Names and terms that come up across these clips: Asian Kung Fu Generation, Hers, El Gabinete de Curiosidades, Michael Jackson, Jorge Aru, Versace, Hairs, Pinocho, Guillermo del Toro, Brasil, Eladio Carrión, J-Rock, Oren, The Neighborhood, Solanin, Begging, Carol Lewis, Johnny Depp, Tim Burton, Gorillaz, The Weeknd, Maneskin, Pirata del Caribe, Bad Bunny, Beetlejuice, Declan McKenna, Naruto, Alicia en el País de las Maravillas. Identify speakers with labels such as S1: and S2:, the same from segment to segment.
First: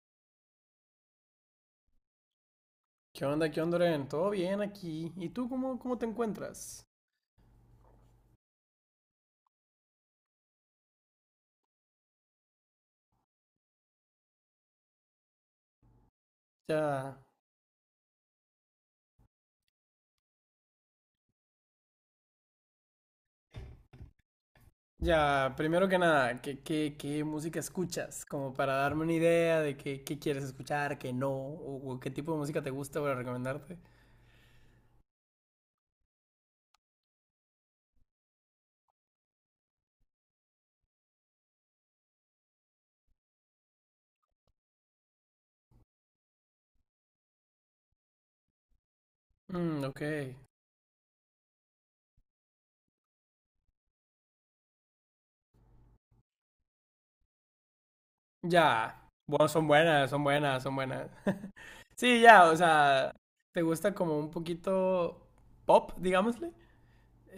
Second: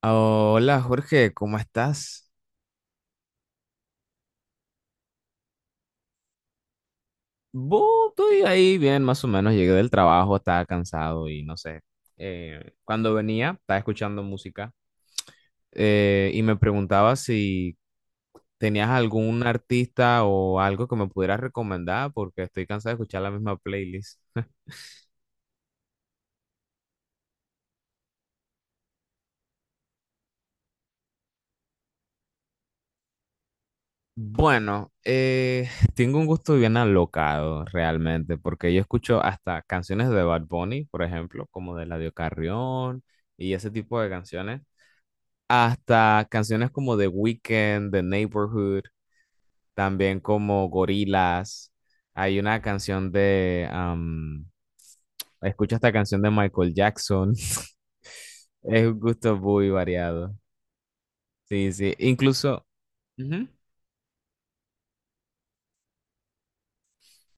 S1: Ah, hola Jorge, ¿cómo estás?
S2: Qué onda, Oren? ¿Todo bien aquí? ¿Y tú cómo te encuentras?
S1: Bu, estoy ahí bien, más o menos. Llegué del trabajo, estaba cansado y no sé. Cuando venía, estaba escuchando música, y me preguntaba
S2: Ya,
S1: si tenías algún artista o algo que me pudieras recomendar porque estoy cansado de escuchar la misma playlist.
S2: ya, primero que nada, ¿qué música escuchas? Como para darme una idea de qué quieres escuchar, qué no, o qué tipo de música te gusta para recomendarte.
S1: Bueno, tengo un gusto bien alocado realmente, porque yo escucho hasta canciones de Bad Bunny, por ejemplo, como de Eladio Carrión y ese tipo de canciones. Hasta canciones como The Weeknd, The Neighborhood,
S2: Mm, ok.
S1: también como Gorillaz. Hay una canción de, escucha esta canción de Michael Jackson. Es un
S2: Ya.
S1: gusto
S2: Bueno, son
S1: muy
S2: buenas, son
S1: variado.
S2: buenas, son buenas.
S1: Sí, sí.
S2: Sí, ya, o
S1: Incluso,
S2: sea,
S1: ujú,
S2: ¿te gusta como un poquito pop, digámosle? Eh,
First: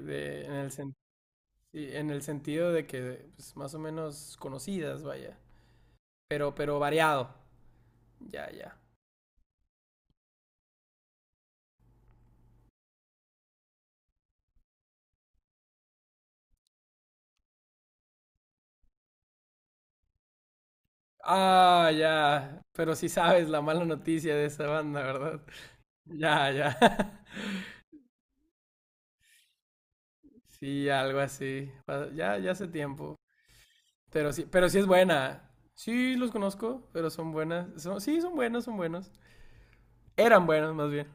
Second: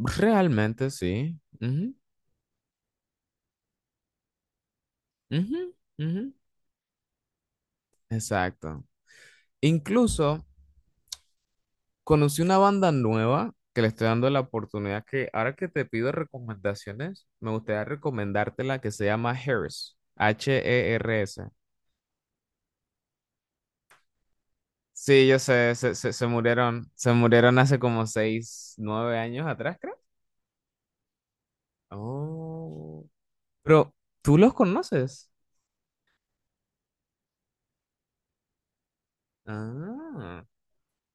S2: de, de- en el
S1: realmente
S2: sen-
S1: sí.
S2: sí,
S1: Ujú,
S2: en el sentido de que, pues, más o menos conocidas, vaya.
S1: ujú, ujú.
S2: Pero variado. Ya, ya.
S1: Exacto. Incluso conocí una banda nueva que le estoy dando la oportunidad que ahora que te pido recomendaciones, me gustaría recomendarte la que se llama Hers, Hers.
S2: Ah, ya. Pero sí sabes la mala noticia de esa banda,
S1: Sí, yo
S2: ¿verdad?
S1: sé, se, se, se
S2: Ya, ya.
S1: murieron, se murieron hace como seis, nueve años atrás, creo.
S2: Sí, algo así. Ya, ya hace
S1: Oh,
S2: tiempo.
S1: pero ¿tú los
S2: Pero sí es
S1: conoces?
S2: buena. Sí, los conozco, pero son buenas. Son, sí, son buenos, son buenos.
S1: Ah,
S2: Eran buenos, más bien.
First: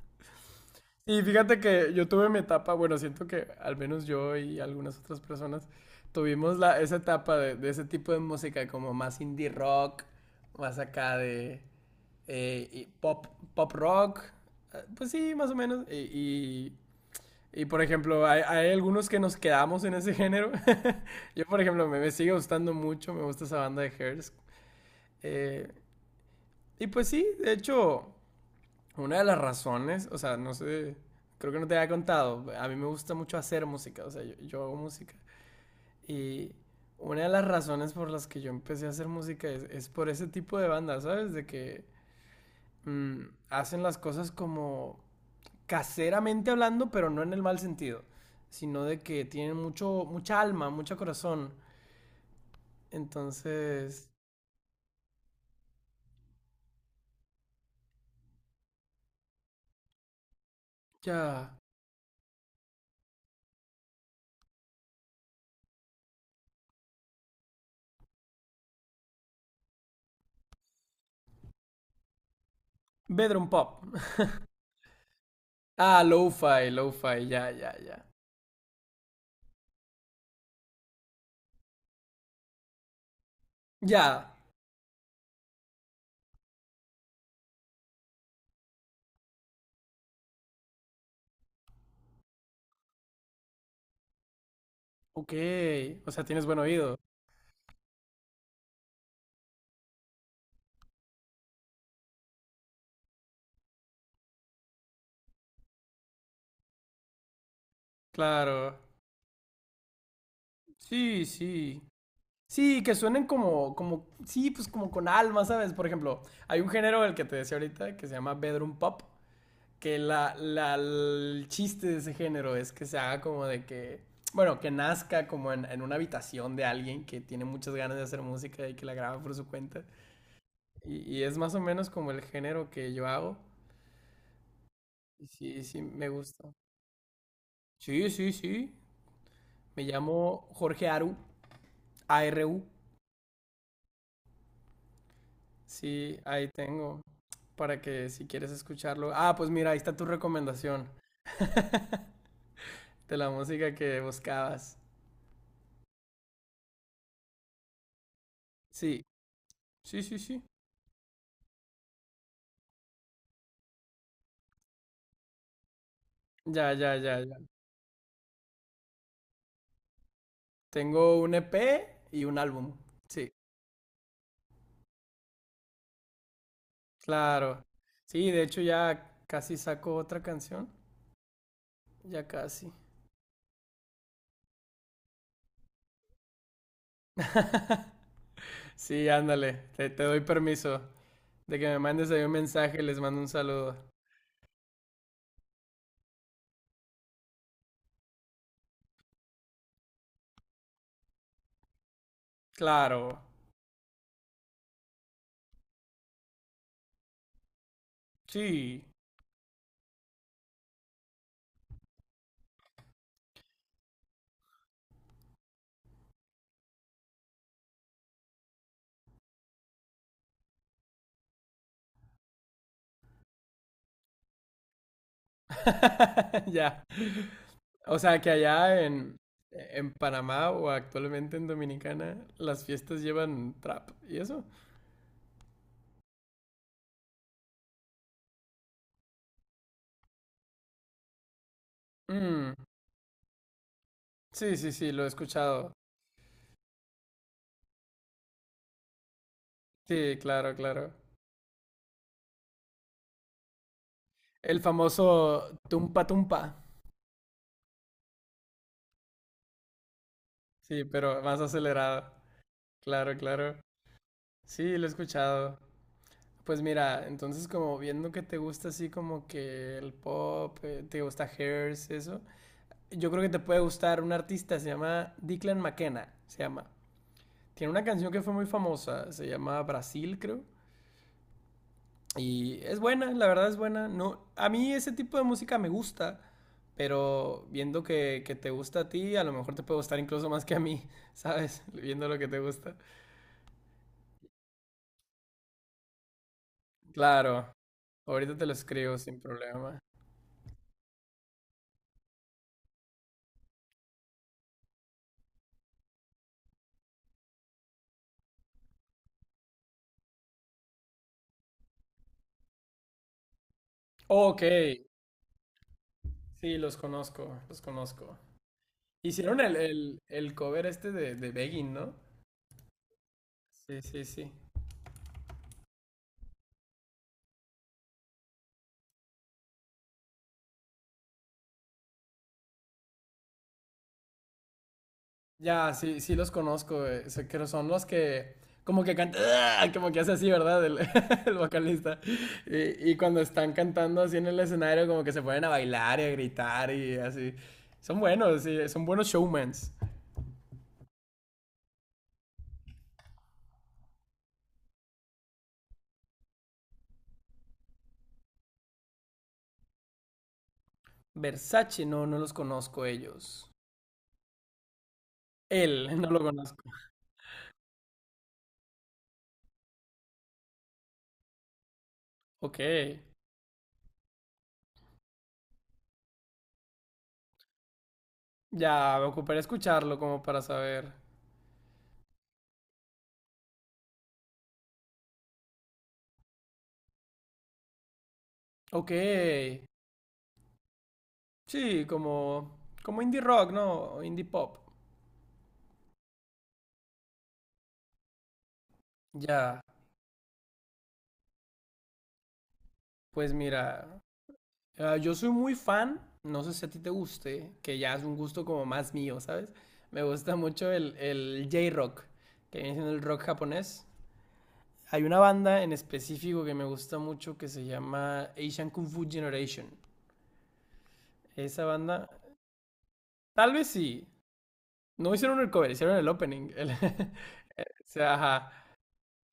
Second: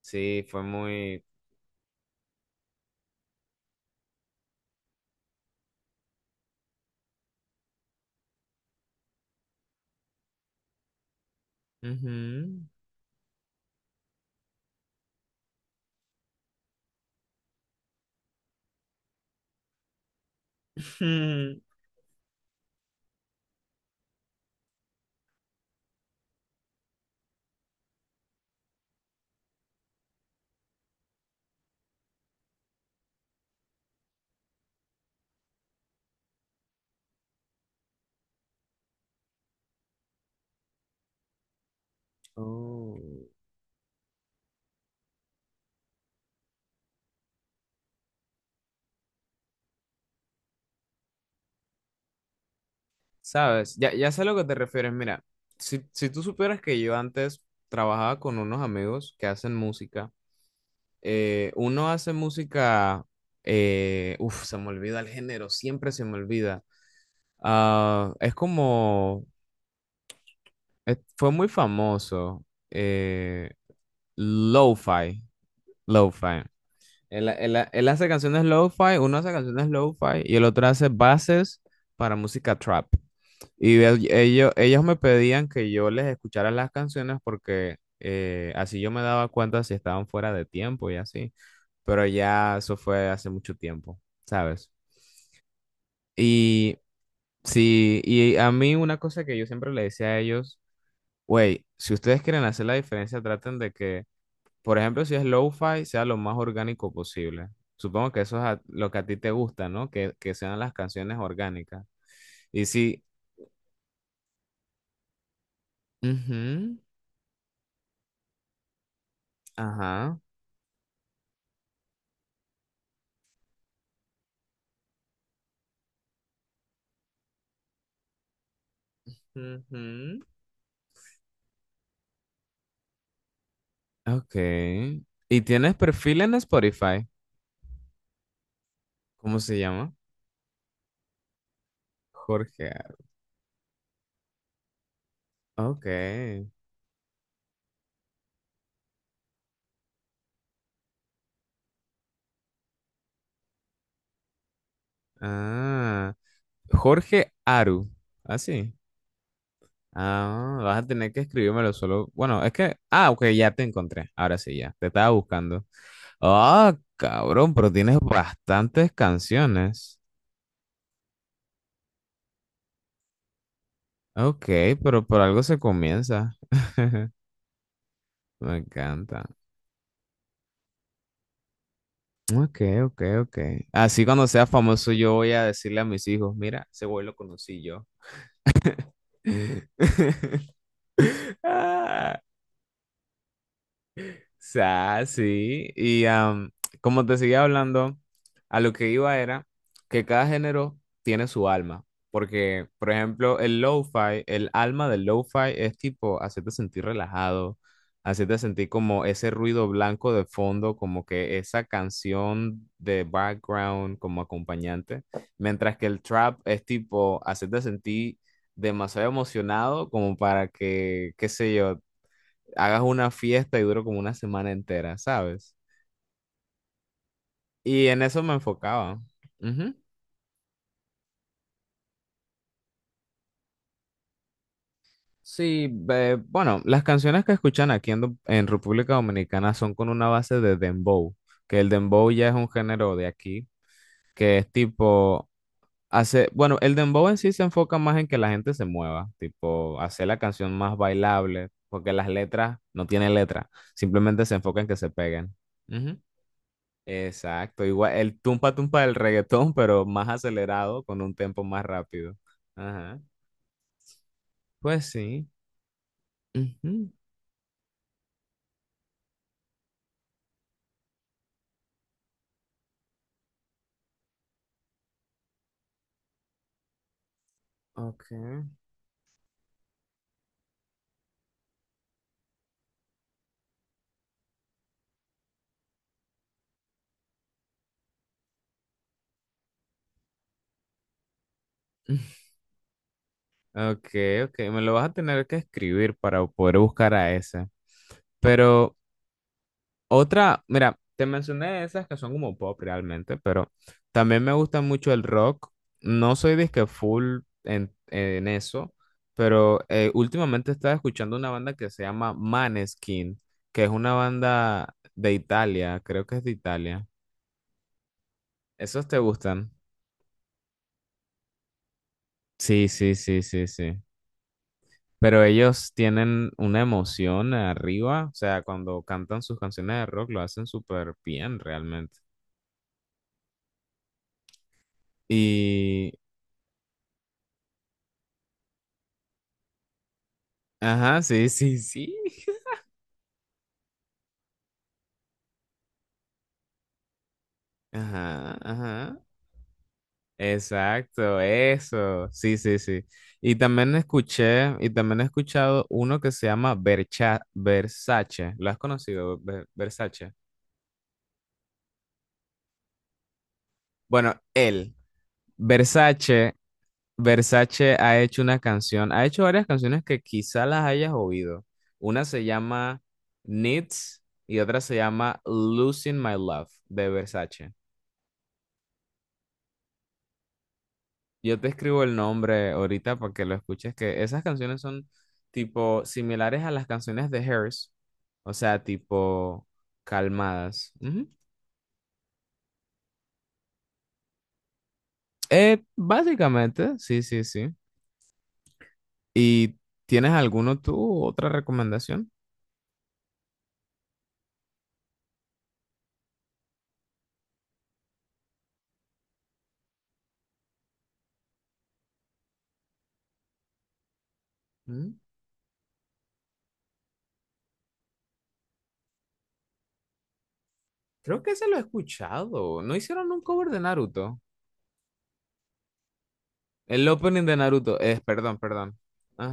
S1: sí, fue
S2: Y
S1: muy...
S2: fíjate que yo tuve mi etapa, bueno, siento que al menos yo y algunas otras personas tuvimos esa etapa de ese tipo de música como más indie rock, más acá de,
S1: Ujú.
S2: y pop, pop rock, pues sí, más o menos. Y, y, por ejemplo, hay algunos que nos quedamos en ese género. Yo, por ejemplo, me sigue gustando mucho, me gusta esa banda de Hairs. Eh, y pues sí, de hecho, una de las razones, o sea, no sé, creo que no te había contado, a mí me gusta mucho hacer música, o sea, yo hago música. Y una de las razones por las que yo empecé a hacer música es por ese tipo de bandas, ¿sabes? De que mm,
S1: Oh.
S2: hacen las cosas como caseramente hablando, pero no en el mal sentido, sino de que tienen mucho, mucha alma, mucho corazón.
S1: Sabes, ya,
S2: Entonces,
S1: ya sé a lo que te refieres. Mira, si tú supieras que yo antes trabajaba con unos amigos que hacen música,
S2: ya.
S1: uno hace música, uf, se me olvida el género, siempre se me olvida. Ah, es como, fue muy famoso,
S2: Bedroom
S1: eh,
S2: pop.
S1: lo-fi,
S2: Ah,
S1: lo-fi.
S2: lo-fi,
S1: Él,
S2: lo-fi, ya,
S1: él-
S2: ya,
S1: él
S2: ya.
S1: hace canciones lo-fi, uno hace canciones lo-fi y el otro hace bases para música trap. Y el-
S2: Ya.
S1: ellos, ellos me pedían que yo les escuchara las canciones porque así yo me daba cuenta si estaban fuera de tiempo y así. Pero ya eso fue hace mucho tiempo, ¿sabes?
S2: Ok. O sea, tienes buen
S1: Y
S2: oído.
S1: sí, y a mí una cosa que yo siempre le decía a ellos, güey, si ustedes quieren hacer la diferencia, traten de que por ejemplo, si es lo-fi, sea lo más orgánico posible. Supongo que eso es
S2: Claro.
S1: lo que a ti te gusta, ¿no? Que sean las canciones
S2: Sí, sí.
S1: orgánicas. Y
S2: Sí, que
S1: si...
S2: suenen como, como, sí, pues como con alma, ¿sabes? Por ejemplo, hay un
S1: Ujú,
S2: género el que te decía ahorita que se llama bedroom pop, que
S1: ajá.
S2: el chiste de ese género es que se haga como de que, bueno, que nazca como en una habitación de alguien que tiene muchas ganas de hacer música y que la graba por su cuenta.
S1: Ujú,
S2: Y es más o menos como el género que yo hago.
S1: ok.
S2: Y
S1: ¿Y
S2: sí,
S1: tienes
S2: sí, me
S1: perfil en
S2: gusta.
S1: Spotify?
S2: Sí, sí, sí.
S1: ¿Cómo se
S2: Me
S1: llama?
S2: llamo Jorge Aru, A R U.
S1: Jorge. Ok.
S2: Sí, ahí tengo, para que si quieres escucharlo. Ah, pues mira, ahí está tu recomendación de la música que buscabas.
S1: Ah. Jorge Aru. Así.
S2: Sí, sí, sí, sí.
S1: Ah, vas a tener que escribírmelo solo. Bueno, es que. Ah, ok, ya te encontré. Ahora sí, ya. Te estaba buscando.
S2: Ya,
S1: Ah,
S2: ya, ya, ya.
S1: cabrón, pero tienes bastantes canciones.
S2: Tengo un EP y un álbum. Sí,
S1: Ok, pero por algo se comienza.
S2: claro. Sí, de
S1: Me
S2: hecho ya
S1: encanta.
S2: casi saco otra canción. Ya
S1: Ok,
S2: casi.
S1: ok, ok. Así cuando sea famoso yo voy a decirle a mis hijos, mira, ese güey lo conocí yo.
S2: Sí, ándale. Te doy permiso de que me mandes
S1: Ah,
S2: ahí un mensaje y les mando un saludo.
S1: sea, sí. Y como te seguía hablando, a lo que iba era que cada género tiene su alma. Porque, por
S2: Claro.
S1: ejemplo, el lo-fi, el alma del lo-fi es tipo hacerte sentir relajado, hacerte sentir
S2: Sí.
S1: como ese ruido blanco de fondo, como que esa canción de background como acompañante. Mientras que el trap es tipo hacerte sentir demasiado emocionado como para que, qué sé yo, hagas una fiesta y duro como una semana entera, ¿sabes?
S2: Ya.
S1: Y
S2: O
S1: en
S2: sea,
S1: eso
S2: que
S1: me
S2: allá
S1: enfocaba. Ujú.
S2: en Panamá o actualmente en Dominicana, las fiestas llevan trap. ¿Y eso?
S1: Sí, bueno, las canciones que escuchan aquí en República Dominicana son con una base de dembow, que el dembow ya es un
S2: Mm,
S1: género de aquí, que es
S2: sí, sí, sí, lo he
S1: tipo,
S2: escuchado.
S1: bueno, el dembow en sí se enfoca más en que la gente se mueva, tipo, hacer la
S2: Sí,
S1: canción
S2: claro,
S1: más
S2: claro.
S1: bailable, porque las letras no tienen letra, simplemente se enfoca
S2: El
S1: en que se peguen.
S2: famoso tumpa tumpa.
S1: Exacto, igual el tumpa tumpa del reggaetón, pero más acelerado,
S2: Sí,
S1: con un
S2: pero más
S1: tempo más
S2: acelerado.
S1: rápido. Ajá.
S2: Claro, claro. Sí, lo he
S1: Pues sí.
S2: escuchado. Pues
S1: Ujú.
S2: mira, entonces como viendo que te gusta así como que el pop, te gusta Hairs, eso, yo creo que te puede gustar un artista, se llama Declan McKenna, se llama. Tiene una
S1: Ok.
S2: canción que fue muy famosa, se llama Brasil, creo. Y es buena, la verdad es buena. No, a mí ese tipo de música me gusta. Pero viendo que te gusta a ti, a lo mejor te puede gustar incluso más que a mí, ¿sabes? Viendo lo que te gusta.
S1: Ok, ok, me lo vas a tener que escribir para poder buscar a esa.
S2: Claro, ahorita te lo
S1: Pero
S2: escribo sin problema.
S1: otra, mira, te mencioné esas que son como pop realmente, pero también me gusta mucho el rock. No soy disque full en eso, pero últimamente estaba escuchando una banda que se llama Maneskin, que es una
S2: Ok,
S1: banda de Italia, creo que es de
S2: sí, los
S1: Italia.
S2: conozco, los conozco.
S1: ¿Esos te
S2: Hicieron
S1: gustan?
S2: el cover este de Begging, ¿no?
S1: Sí, sí, sí, sí, sí.
S2: Sí, sí, sí.
S1: Pero ellos tienen una emoción arriba, o sea, cuando cantan sus canciones de rock lo hacen súper bien realmente.
S2: Ya,
S1: Y
S2: sí, sí los conozco, sé que son los que como que cantan, como que hace así, ¿verdad? El,
S1: Ajá, sí,
S2: el
S1: sí, sí.
S2: vocalista. Y cuando están cantando así en el escenario, como que se ponen a bailar y a gritar y así. Son
S1: Ajá,
S2: buenos, sí, son
S1: ajá.
S2: buenos showmans.
S1: Exacto, eso. Sí, sí, sí. Y también escuché, y también he escuchado uno que se llama Versace. ¿Lo has conocido, Versace?
S2: Versace, no, no los conozco ellos.
S1: Bueno,
S2: Él, no lo
S1: Versace,
S2: conozco.
S1: Versace ha hecho una canción, ha hecho varias canciones que quizá las hayas oído. Una se
S2: Ok,
S1: llama Needs y otra se llama Losing My Love de Versace.
S2: ya, me ocuparé escucharlo como para saber.
S1: Yo te escribo el nombre ahorita para que lo escuches, que esas canciones son tipo similares a las canciones de Hers, o sea,
S2: Ok,
S1: tipo calmadas. Ujú.
S2: sí, como, como indie rock, ¿no? O Indie pop.
S1: Básicamente, sí, sí, sí. ¿Y
S2: Ya,
S1: tienes alguno tú, otra recomendación?
S2: pues mira, ah, yo soy muy fan, no sé si a ti te guste, que ya es un gusto como más mío, ¿sabes? Me gusta mucho el J-Rock, que viene siendo el rock japonés.
S1: Mm.
S2: Hay una banda en específico que me gusta mucho que se llama Asian Kung Fu Generation.
S1: Creo que se lo he
S2: Esa banda,
S1: escuchado. ¿No hicieron un cover
S2: tal
S1: de
S2: vez sí,
S1: Naruto?
S2: no hicieron el cover, hicieron el opening. O
S1: El opening de Naruto,
S2: sea,
S1: perdón,
S2: ajá,
S1: perdón.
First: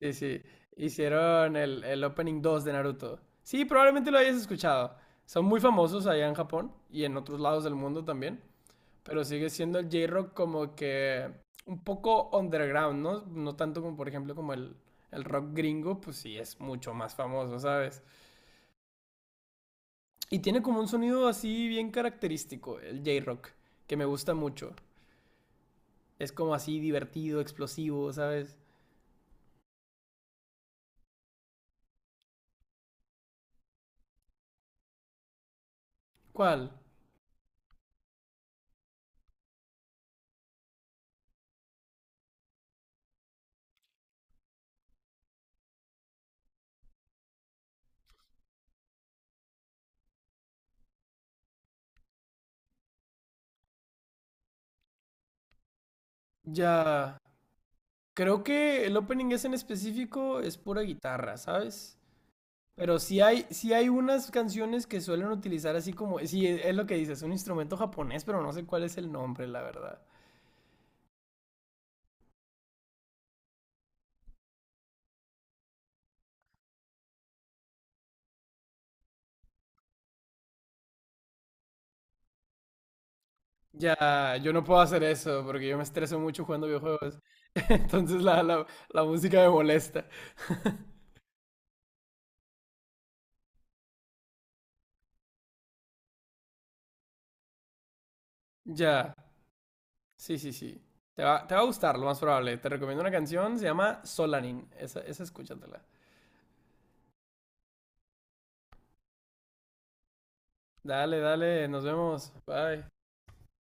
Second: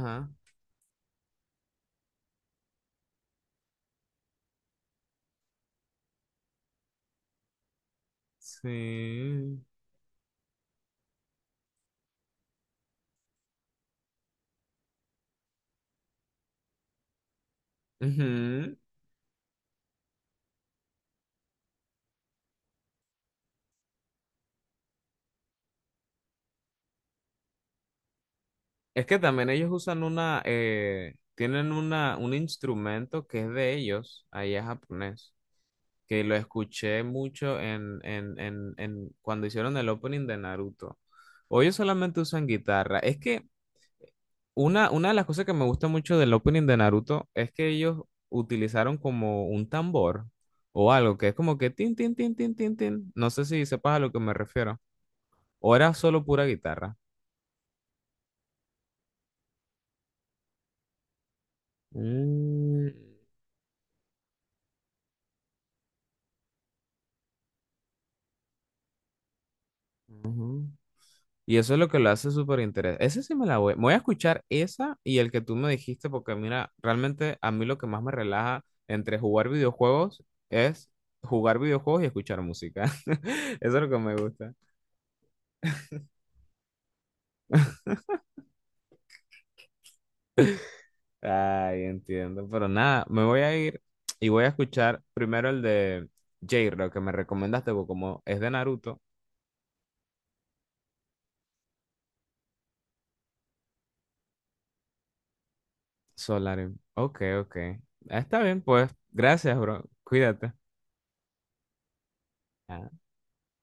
S2: sí, sí. Hicieron el opening 2 de Naruto. Sí, probablemente lo hayas escuchado. Son muy famosos allá en Japón y en otros lados del mundo también. Pero sigue
S1: sí.
S2: siendo el J-Rock como que un poco underground, ¿no? No tanto como, por ejemplo, como el rock gringo, pues sí es mucho más famoso, ¿sabes?
S1: Ujú.
S2: Y tiene como un sonido así bien característico, el J-Rock, que me gusta mucho. Es como así divertido, explosivo, ¿sabes?
S1: Es que también ellos usan una, tienen una, un instrumento que es de ellos, ahí es japonés, que lo
S2: ¿Cuál?
S1: escuché mucho en cuando hicieron el opening de Naruto. O ellos solamente usan guitarra. Es que una de las cosas que me gusta mucho del opening de Naruto es que ellos utilizaron como un tambor o algo que es como que tin, tin, tin, tin, tin, tin. No sé si sepas a lo que me refiero. O era solo pura guitarra.
S2: Ya. Creo que el opening es en específico es pura guitarra, ¿sabes?
S1: Mm,
S2: Pero sí hay unas canciones que suelen utilizar así como, sí, es lo que dices, un instrumento japonés, pero no sé cuál es el nombre, la verdad.
S1: ujú. Y eso es lo que lo hace súper interesante. Ese sí me la voy. Me voy a escuchar esa y el que tú me dijiste, porque mira, realmente a mí lo que más me relaja entre jugar videojuegos es jugar videojuegos y escuchar música. Eso es lo que me
S2: Ya, yo
S1: gusta.
S2: no puedo hacer eso porque yo me estreso mucho jugando videojuegos. Entonces la música me molesta.
S1: Ay, entiendo. Pero nada, me voy a ir y voy a escuchar primero el de J, lo que me recomendaste, porque como es de Naruto,
S2: Ya, sí, sí, sí. Te va a gustar, lo más probable. Te recomiendo una canción, se llama Solanin. Esa escúchatela.
S1: Solarin. Ok, ok. Ah, está bien, pues. Gracias, bro. Cuídate.
S2: Dale, dale, nos vemos. Bye.